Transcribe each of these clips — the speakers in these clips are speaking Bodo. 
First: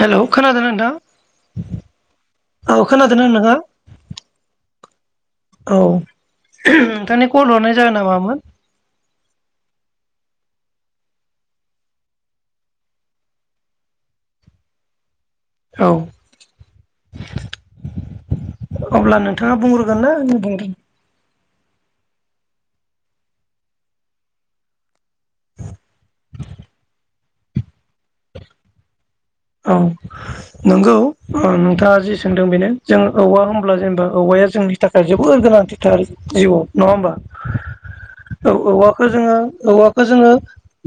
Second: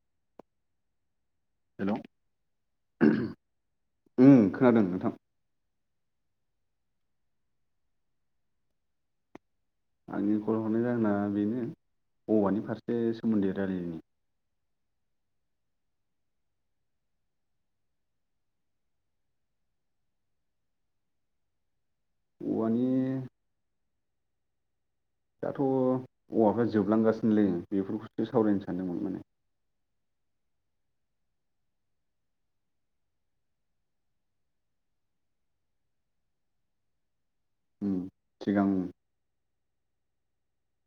हेल खोनादोंना नोंथां? हेल' औ खोनादों आं ओम नोंथङा खोनादों नोंथां [inaudible] औ नोंथांनि कल हरनाय जाहोना मामोन आंनि कल हरनाय जाहोना बेनो औवानि फारसे सोमोन्दै रायलायनि औ [inaudible] अब्ला नोंथाङा बुंग्रोगोन ना आ बुंगोन औवानि दाथ' औवाफ्रा जोबलांगासिनोलै बेफोरखौसो सावरायनो सानदोंमोन आं औ नंगौ ओ नोंथाङा जि सोंदों बेनो जों औवा होमब्ला जेनेबा औवाया जोंनि थाखाय जोबोर गोनांथिथार जिउआव नङा होमबा ओम औ सिगां औवाखौ जोङो औवाखौ जोङो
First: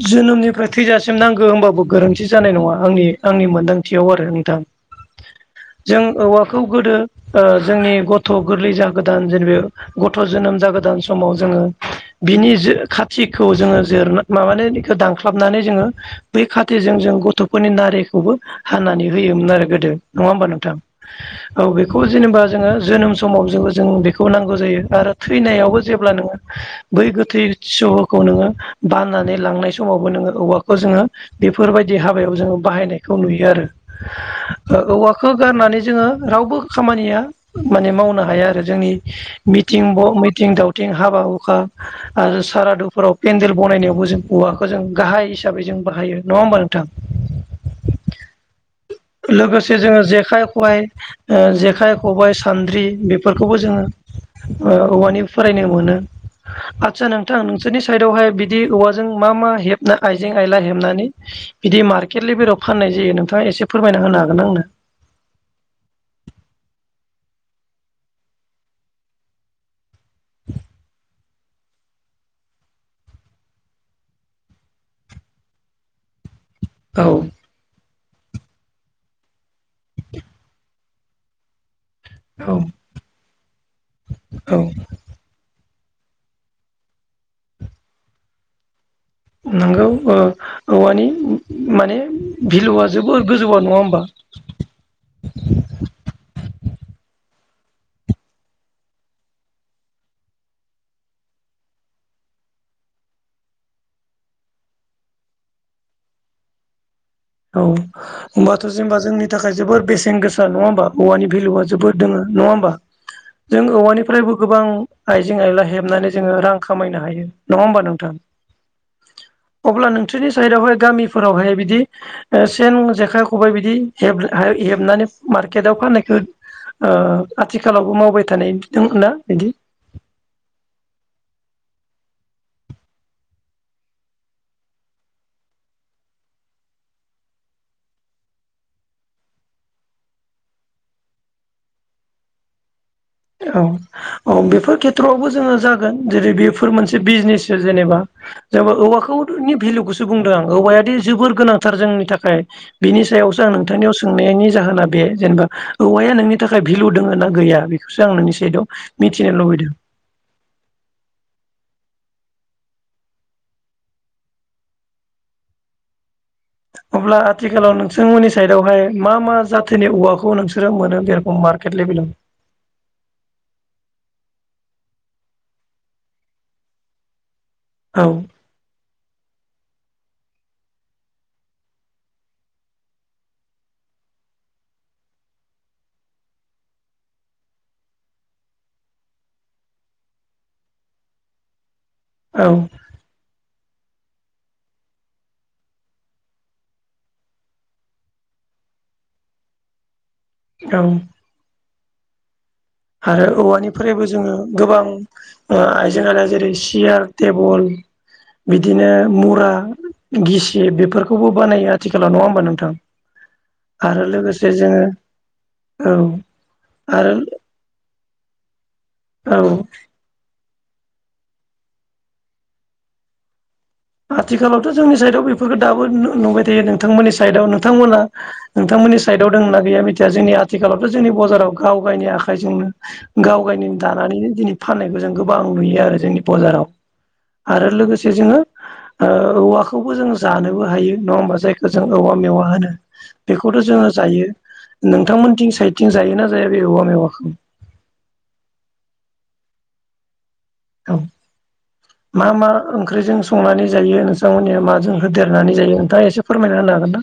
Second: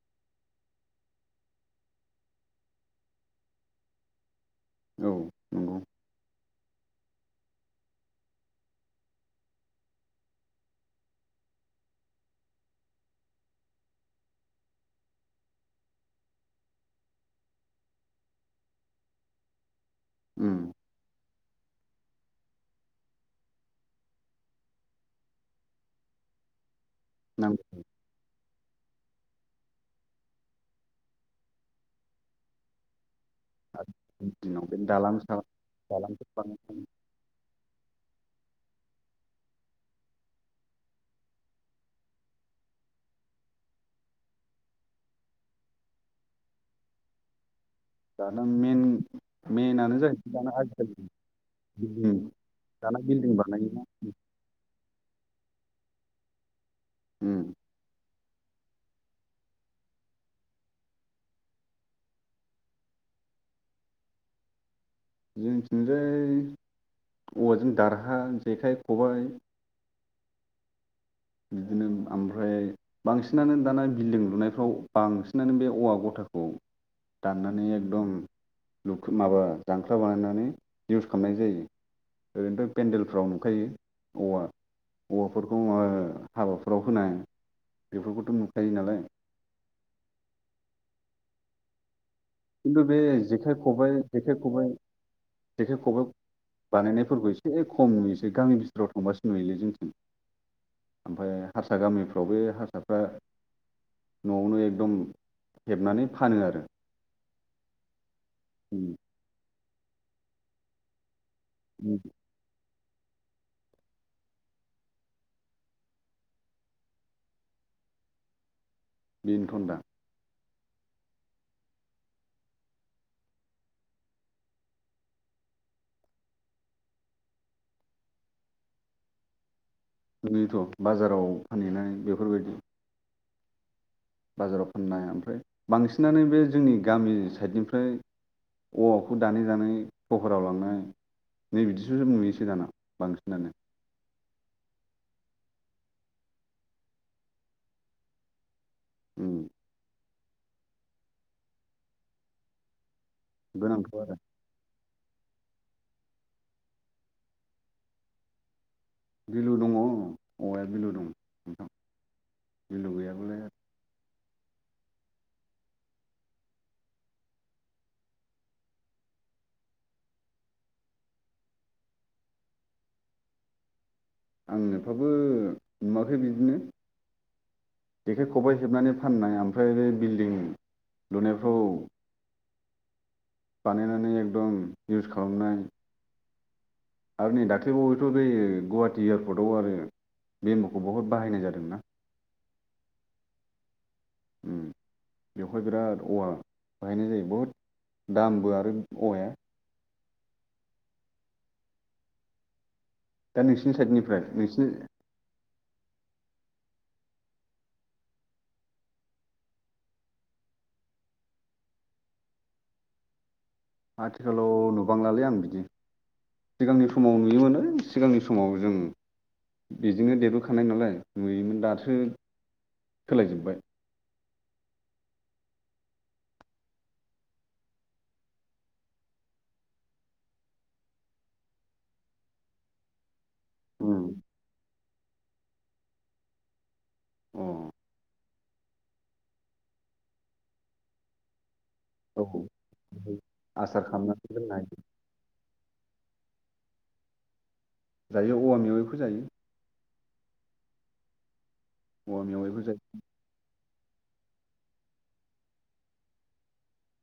जोनोमनिफ्राय थैजासिम नांगौ होनबाबो गोरोन्थि जानाय नङा आंनि आंनि मोनदांथियाव आरो नोंथां औ नंगौ जों औवा खौ गोदो जोंनि गथ' गोरलै जागोदान जेनब गथ' जोनोम जागोदान समाव जों ओ बिनि जो खाथिखौ जोङो जिरना माबानायखौ दानख्लाबनानै जोङो बै खाथेजों जों गथ'फोरनि नारे खौबो हानानै होयोमोन आरो गोदो नङा होमबा ओम नोंथां औ बे खौ जेनेबा जोङो जोनोम समाव जोङो जों बेखौ नांगौ जायो आरो थैनायावबो जेब्ला नोङो बै गोथै नांगौ सहखौ नोङो बाननानै लांनाय समावबो नोङो औवाखौ जोङो बेफोरबायदि हाबायाव जोङो बाहायनाय खौ नुयो आरो दिनाव ओ बे दालां औवाखौ सालां गारनानै जोङो दालांफोर रावबो बानायनानै खामानिया माने मावनो हा हाया आरो जोंनि मिथिं ब मिथिं दावथिं हाबा हुखा आरो सारादुफोराव पेन्न्देल बनायनायावबो जों औवाखौ जों गाहाय हिसाबै जों बाहायो नङा होमबा नोंथां [inaudible] दा नों मेन लोगोसे मेनानो जोङो जाहैबाय जेखाइ दाना खबाइ आजिखालि ओ जेखाइ बिल्डिं खबाइ सान्द्रि दाना बिल्डिं बेफोरखौबो बानायोना जोङो ओम ओ औवानि फ्रायनो मोनो आतसा नोंथां नोंसोरनि साइदावहाय बि दि औवाजों मा मा हेबना आइजें आइला हेबनानै बिदि मार्केट लेभेलाव फाननाय जायो नोंथाङा एसे फोरमायना होनो हागोन आंनो जोंनिथिंजाय औवाजों दारहा जेखाइ खबाय [inaudible] बिदिनो आमफ्राय बांसिनानो दाना बिल्डिं लुनायफ्राव बांसिनानो बे औवा गथाखौ औ दाननानै एकदम लुनो माबा जांख्ला बानायनानै इउस खालामनाय जायो औ ओरैनोथ' पेन्देलफ्राव नुखायो औवा औ औवाफोरखौ माबा हाबाफोराव होनाय बेफोरखौथ' नुखायो नालाय नंगौ ओ औवानि माने खिन्थु भेलुआ बे जोबोर जेखाइ गोजौआ नङा खबाइ होमबा जेखाइ खबाइ जेखाइ खबाइ बानायनायफोरबो इसे एसे खम नुयोसो गामि भिथोराव थांबासो नुयोलै जोंनिथिं ओमफ्राय हारसा गामिफ्रावबो हारसाफ्रा न'आवनो एकदम हेबनानै फानो आरो औ होमबाथ' जेनेबा जोंनि थाखाय जोबोर बेसेन गोसा नङा होमबा औवानि भेलुआ जोबोद दोङो नङा होमबा [inaudible] जों औवानिफ्रायबो गोबां आइजें आयला हेबनानै जोङो रां खामायनो हायो नङा होमबा नोंथां बेनोथ दा साइदआवहाय गामिफोरावहाय बिदि ओ सेन जेखाइ खबाइ बिदि हेब हेबनानै मार्केटाव फाननायखो ओ आथिखालावबो मावबाय थानाय दों ना बिदि बिनोथ' बाजाराव फानहैनानै बेफोरबायदि बाजाराव फाननाय ओमफ्राय बांसिनानो बे जोंनि गामि साइडनिफ्राय औवाखौ दानै दानै फहराव लांनाय नै बिदिसोस नुययोसो दाना बांसिनानो औ औ बेफोर खेथ्रआवबो जोङो जागोन जेरै बेफोर मोनसे बिजनेस जेनेबा जोंबो औवाखौ उम धोननि भेलुखौसो बुंदों आं औवायादि जोबोर गोनांथार जोंनि थाखाय बिनि सायावसो आं नोंथांनियाव गोनांथ' आरो सोंनायनि जाहोना बे जेनेबा औवाया नोंनि थाखाय भेलु दोङो ना गैया बेखौसो आं नोंनि सायादाव बिलु दङ औवाया बिलु नोंथां भेलु गैयाबालाय अब्ला आथिखालाव नोंसोरमोननि साइडावहाय मा मा जाथोनि औवाखौ नोंसोरो मोनो बे रखम मारकेट बेलग बेलेग [inaudible] आं इफाबो नुवाखै बिदिनो औ जेखाइ खबाइ हेबनानै फाननाय आ ओमफ्राय बे बिल्डिं लुनायफ्राव बानायनानै एकदम इउस खालामनाय आरो नै दाख्लैबावैथ' बै गुवाहाटि एयारपर्टआव आरो बेम'बुखौ बहुद बाहायनाय जादोंना औ उम बेवहाय बिराद औवा बाहायनाय जायो बहुद दामबो आरो औवाया औ आरो दा नोंसिनि औवानिफ्रायबो साइडनिफ्राय जोङो नोंसिनि गोबां ओ आइजें आइाया जेरै सियार टेबोल बिदिनो मुरा गिसि बेफोरखौबो बानायो आथिखालाव नङा होमबा नोंथां आरो लोगोसे आथिखालाव जोङो नुबांलालै आं बिदि औ सिगांनि आरो समाव नुयोमोनो सिगांनि समाव जों औ बिदिनो देरबोखा थानाय नालाय नुयोमोन दासो सोलायजोब्बाय आथिखालावथ' जोंनि साइडआव बेफोरखौ दाबो नुबाय थायो नोंथांमोननि साइडआव नोंथांमोना नोंथांमोननि साइदआव दं ना गैया मिथिया जोंनि आथिखालावथ' जोंनि बाजाराव गाव गायनि आखाइजोंनो गाव गायनो दानानैनो दिनै फाननायखौ जों गोबां नुयो आरो जोंनि बाजाराव आरो लोगोसे जोङो ओ औवाखौबो जों जानोबो हायो नङा होमबा जाय जों औवा अ औ मेवा होनो बेखौथ' आसार जोङो खालामनानै जायो दोननाय नोंथांमोनथिं साइथिं जायोना जाया बे औवा मेवाखौ जायो औवा मेवाइखौ जायो औ औवा मा मा मेवाइखौ जायो ओंख्रिजों संनानै जायो नोंथांमोननिया माजों होदेरनानै जायो नोंथाङा एसे फोरमायना होनो हागोन ना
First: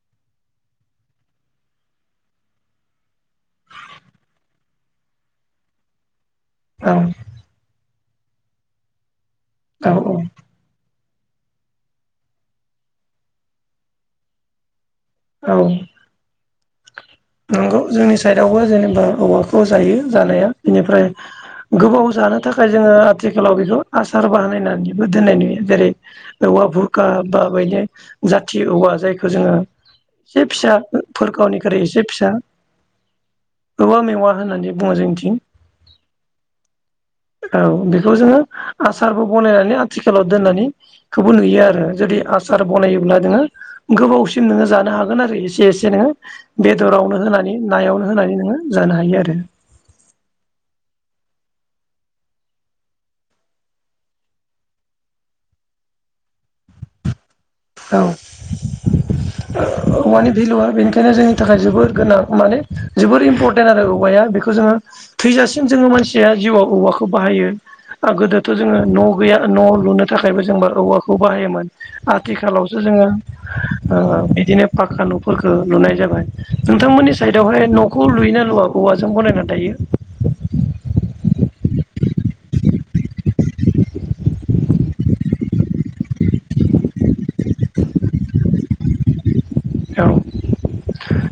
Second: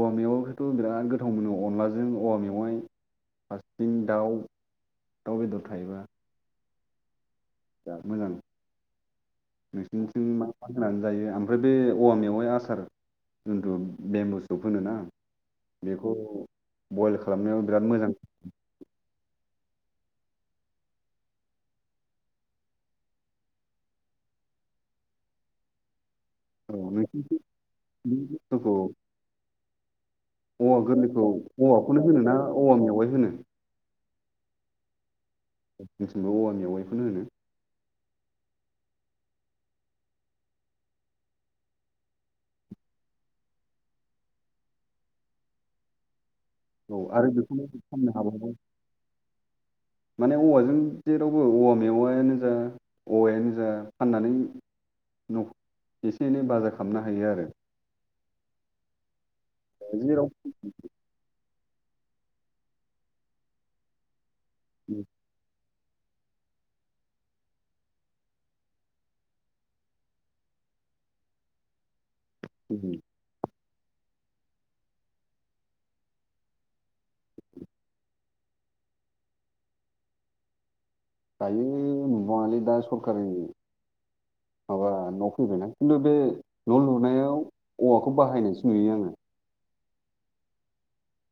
औवा मेवखौथ' बिराद गोथाव मोनो अनलाजों औवा मेवाय फारसेथिं दाउ दाउ बेदर थायोबा औ जा मोजां ना औ नोंसिनिथिं मा मा होनानै जायो ओमफ्राय बे औवा मेवाय आसार जन्थु बेम्बु सुब होनो ना औ खालामनायाव नंगौ बिराद मोजां जोंनि साइदआवबो जेनेबा औवा खौ जायो जानाया बेनिफ्राय गोबाव जानो थाखाय जोंङो आथिखालाव बेखौ आसार बाहानायनानैबो दोननाय नुयो जेरै औवा औ बुरखा नोंसिनिथिं बा बेनो बे जाथि बुस्थुखौ औवा जायखौ जोंङो एसे फिसा औवा गोरलैखौ फोर गावनिक्रुइ एसे औवाखौनो होनो फिसा ना औवा मेवाइ होनो औवा मेवा मा होननानै बुंङो जोंनिथिं जोंनिथिंबो औवा मेवाइखौनो होनो औ बेखौ जोंङो आसारबो बनायनानै आथिखालाव दोननानैखौबो नुयो आरो जुदि आसार बनाय ब्ला जोंङो गोबावसिम नोंङो जानो हागोन आरो एसे एसे नो औ बेदरावनो आरो होनानै बेखौनो नायावनो फाननो होनानै हाबावो नोंङो जानो हायो आरो माने औवाजों जेरावबो औवा मेवायानो जा औवायानो जा फाननानै न एसे एनै बाजा खालामनो हायो आरो। औ जेराव औवानि भेलु आनो बेनिखायनो जों निथाखाय जोबोर गोनां माने जोबोर इम्परटेन्ट आरो औवाया बेखौ जोंङो थैजासिम जोंङो मानसिया जिउआव औवाखौ बाहायो आ गोदोथ' जोंङो न' गैया न' लुनो थाखायबो जोंबा औवाखौ बाहायोमोन आ थिखालावसो जोंङो ओ बिदिनो पाक्का न'फोरखौ लुनाय जाबाय नोंथांमोननि साइडआवहाय न'खौ लुयोना लुवा औवाजों बानायना दायो। दायो न'आनो दा सरखारनि माबा न' फैबायना खिन्थु बे न' लुनायाव औवाखौ बाहायनायसो नुयो आंङो। औ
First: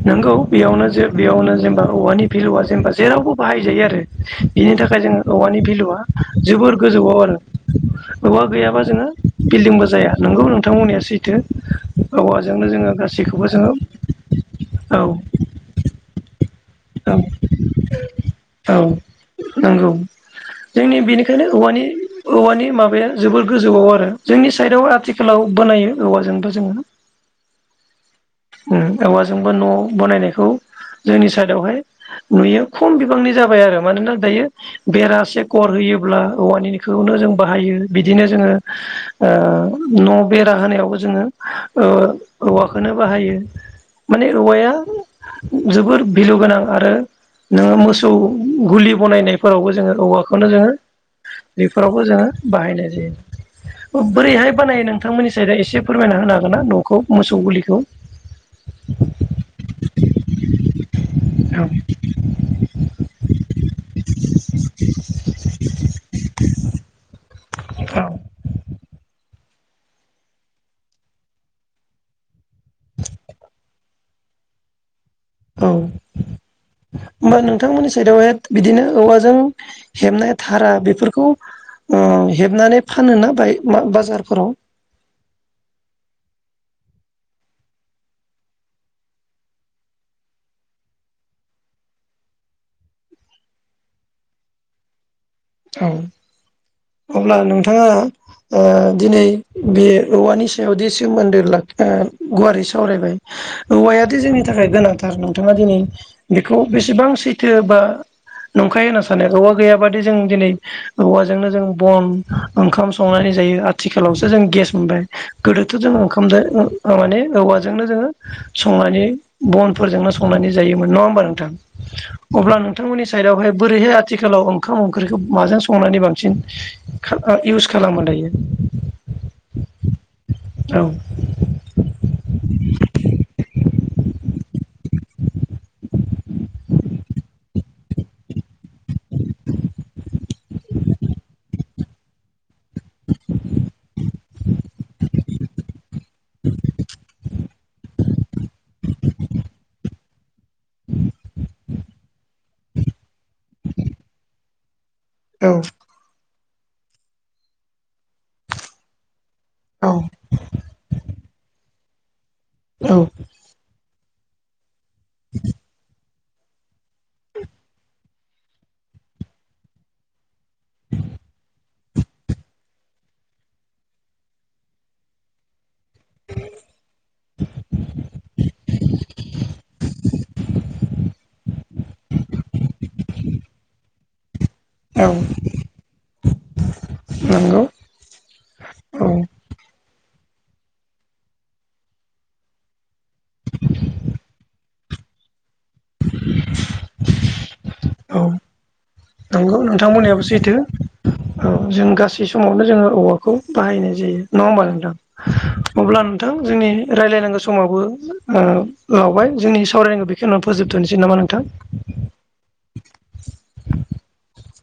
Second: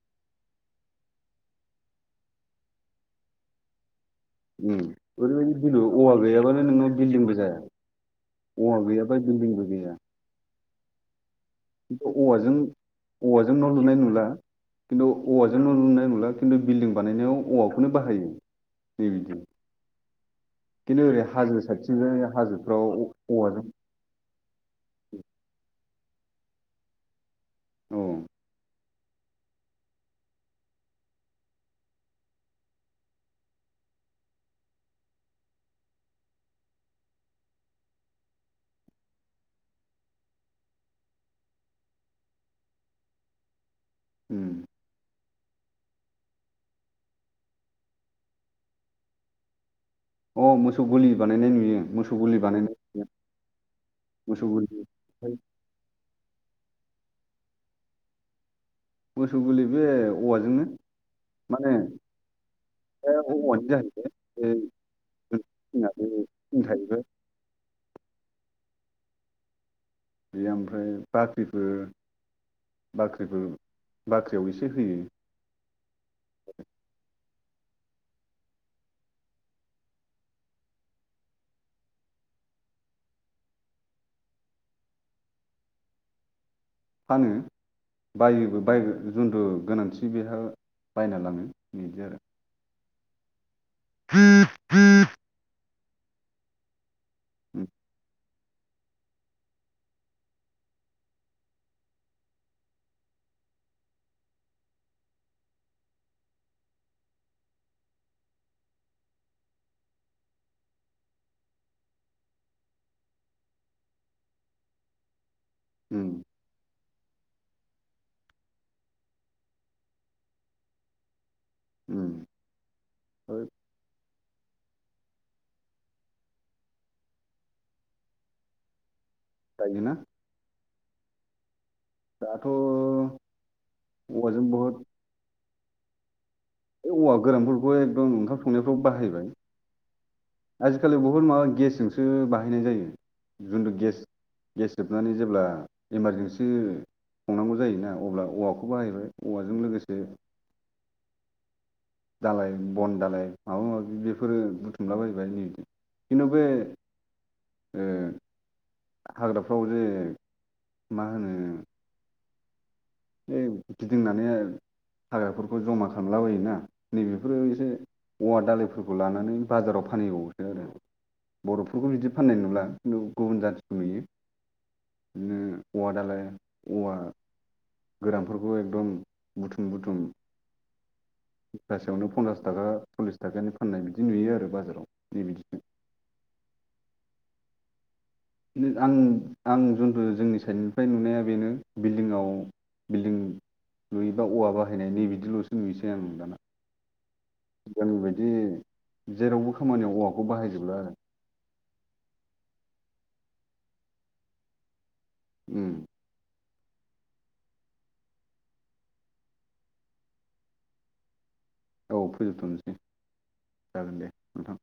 नोंगौ बेयावनो जे बेयावनो जेनेबा औवानि भेलुवा जेनेबा जेरावबो बाहाय जायो आरो। बिनि उम थाखाय जों ओरैबायदि औवानि बिलो भेलुआ औवा गैयाबानो जोबोर नोंनाव गोजौआव बिल्डिंबो आरो। जाया औवा गैयाबा जोंङो बिल्डिंबो जाया नंगौ नोंथां बुंनाया सैथो खिन्थु औवाजों औवाजोंनो जोंङो गा औवाजों न' लुनाय नुला खिन्थु औवाजों न' लुनाय नंला आरो। खिन्थु बिल्डिं औ बानायनायाव औवाखौनो बाहायो औ जेरैबो। नंगौ जोंनि बेनिखायनो औवानि-औवानि हाजोफ्राव माबाया जोबोर औवाजों गोजौआव आरो जोंनि सायेदाव आथिखालाव बानायो औवाजोंबो जोंङो। औ ओं औवाजोंबो न' बनायनायखौ जोंनि सायेदावहाय नुयो खम बिबांनि जाबाय आरो मानोना दायो बेरा सेकर होयोब्ला औवानिखौनो जों बाहायो बिदिनो जोंङो ओ न' बेरा होनायावबो जोंङो औवाखौनो बाहायो माने उम औवाया जोबोर भेलु गोनां आरो नोङो मोसौ गुलि बनायनायफोरावबो जोंङो औवाखौनो अ जोंङो मोसौ गलि बानायनाय नुयो बेफोरावबो मोसौ जोंङो गलि बानायनाय बाहायनाय नुयो जायो। मोसौ बोरैहाय बानायो गलि नोंथांमोननि सायेदाव एसे फोरमायना होनो हागोन ना न'खौ मोसौ गुलिखौ। मोसौ गलि बे औवाजोंनो औ माने ओ औवानि जाहैबाय ओ [unintelligible] औ बेयो ओमफ्राय बाख्रिखो बाख्रिफोर बाख्रियाव एसे होयो। औ [inaudible] होमबा नोंथांमोननि सायेदावहाय बिदिनो औवाजों हेबनाय धारा बेफोरखौ अ हेबनानै फानोना बाय बाजारफोराव। [inaudible] फानो। बायोबो बाय- [unintelligible] गोनांथिबो गोया लांनो बिदि आरो। [unintelligible] औ [inaudible] अब्ला उम नोंथाङा ओ दिनै बे औवानि सायाव जे सोमोन्दो लाखिना गुवारै सावरायबाय औवायादि जोंनि थाखाय गोनांथार नोंथाङा दिनै बेखौ बेसेबां सैथो बा नंखाय होनना सानो औवा गैयाबादि जों दिनै औवाजोंनो जों बन ओंखाम संनानै जायो आथिखालावसो जों गेस मोनबाय। गोदोथ' जों उम उम ओंखामदो ओ माने औवा जोंनो जोङो संनानै बनफोरजोंनो संनानै जायोमोन नङा होनबा नोंथां? ओमफ्राय अब्ला नोंथांमोननि सायेदावहाय बोरैहाय आथिखालाव ओंखाम ओंख्रिखौ माजों संनानै बांसिन खा- ओ इउस खालामो दायो? दायो ना? औ दाथ' [inaudible] औवाजों बहुद औवा गोरानफोरखौ एकदम ओंखाम संनायफ्राव बाहायबाय। आजिखालि बहुद माबा गेसजोंसो बाहायनाय जायो। जुनथु गेस गेस जोबनानै जेब्ला इमारजेन्सि संनांगौ जायोना अब्ला औवाखौ बाहायबाय औवाजों लोगोसे दालाय बन दालाय माबा माबि बेफोरो बुथुमलाबाय जायो जोंनिथिं औ खिन्थु बे ओ हाग्राफ्रावजे मा होनो? औ बे गिदिंनानै हाग्राफोरखौ ज'मा [unintelligible] लाबायोना नै बेफोरो एसे औवा दालाइफोरखौ लानानै बाजाराव फानहैबावोसो आरो। बर'फोरखौ बिदि फाननाय नुला नु- गुबुन जाथिखौ नुयो, बिदिनो औवा दालाय औवा खौबो एकदम बुथुम बुथुम [unintelligible] पनसास थाखा सल्लिस थाखानि फाननाय बिदि नुयो आरो बा औ [inaudible] नंगौ। आं औ आं जन्थु जोंनि साइडनिफ्राय नुनाया बेनो बिल्दिंआव बिल्डिं लुयोबा औवा बाहायनाय नै बिदिल'सो नुयोसै आं दाना। गोदोनि औ बायदि जेरावबो नंगौ खामानियाव नोंथांमोननियाबो औवाखौ सैथो बाहायजोबला आरो। औ जों गासै समावनो जोङो औवाखौ बाहायनाय जायो नङा होमबा नोंथां? उम अब्ला नोंथां जोंनि रायलायनांगौ समावबो ओ लावबाय जोंनि सावरायनायखौ बेखिनियावनो फोजोबथ'नोसै नामा नोंथां? औ फोजोबथ'नोसै, जागोन दे नोंथां।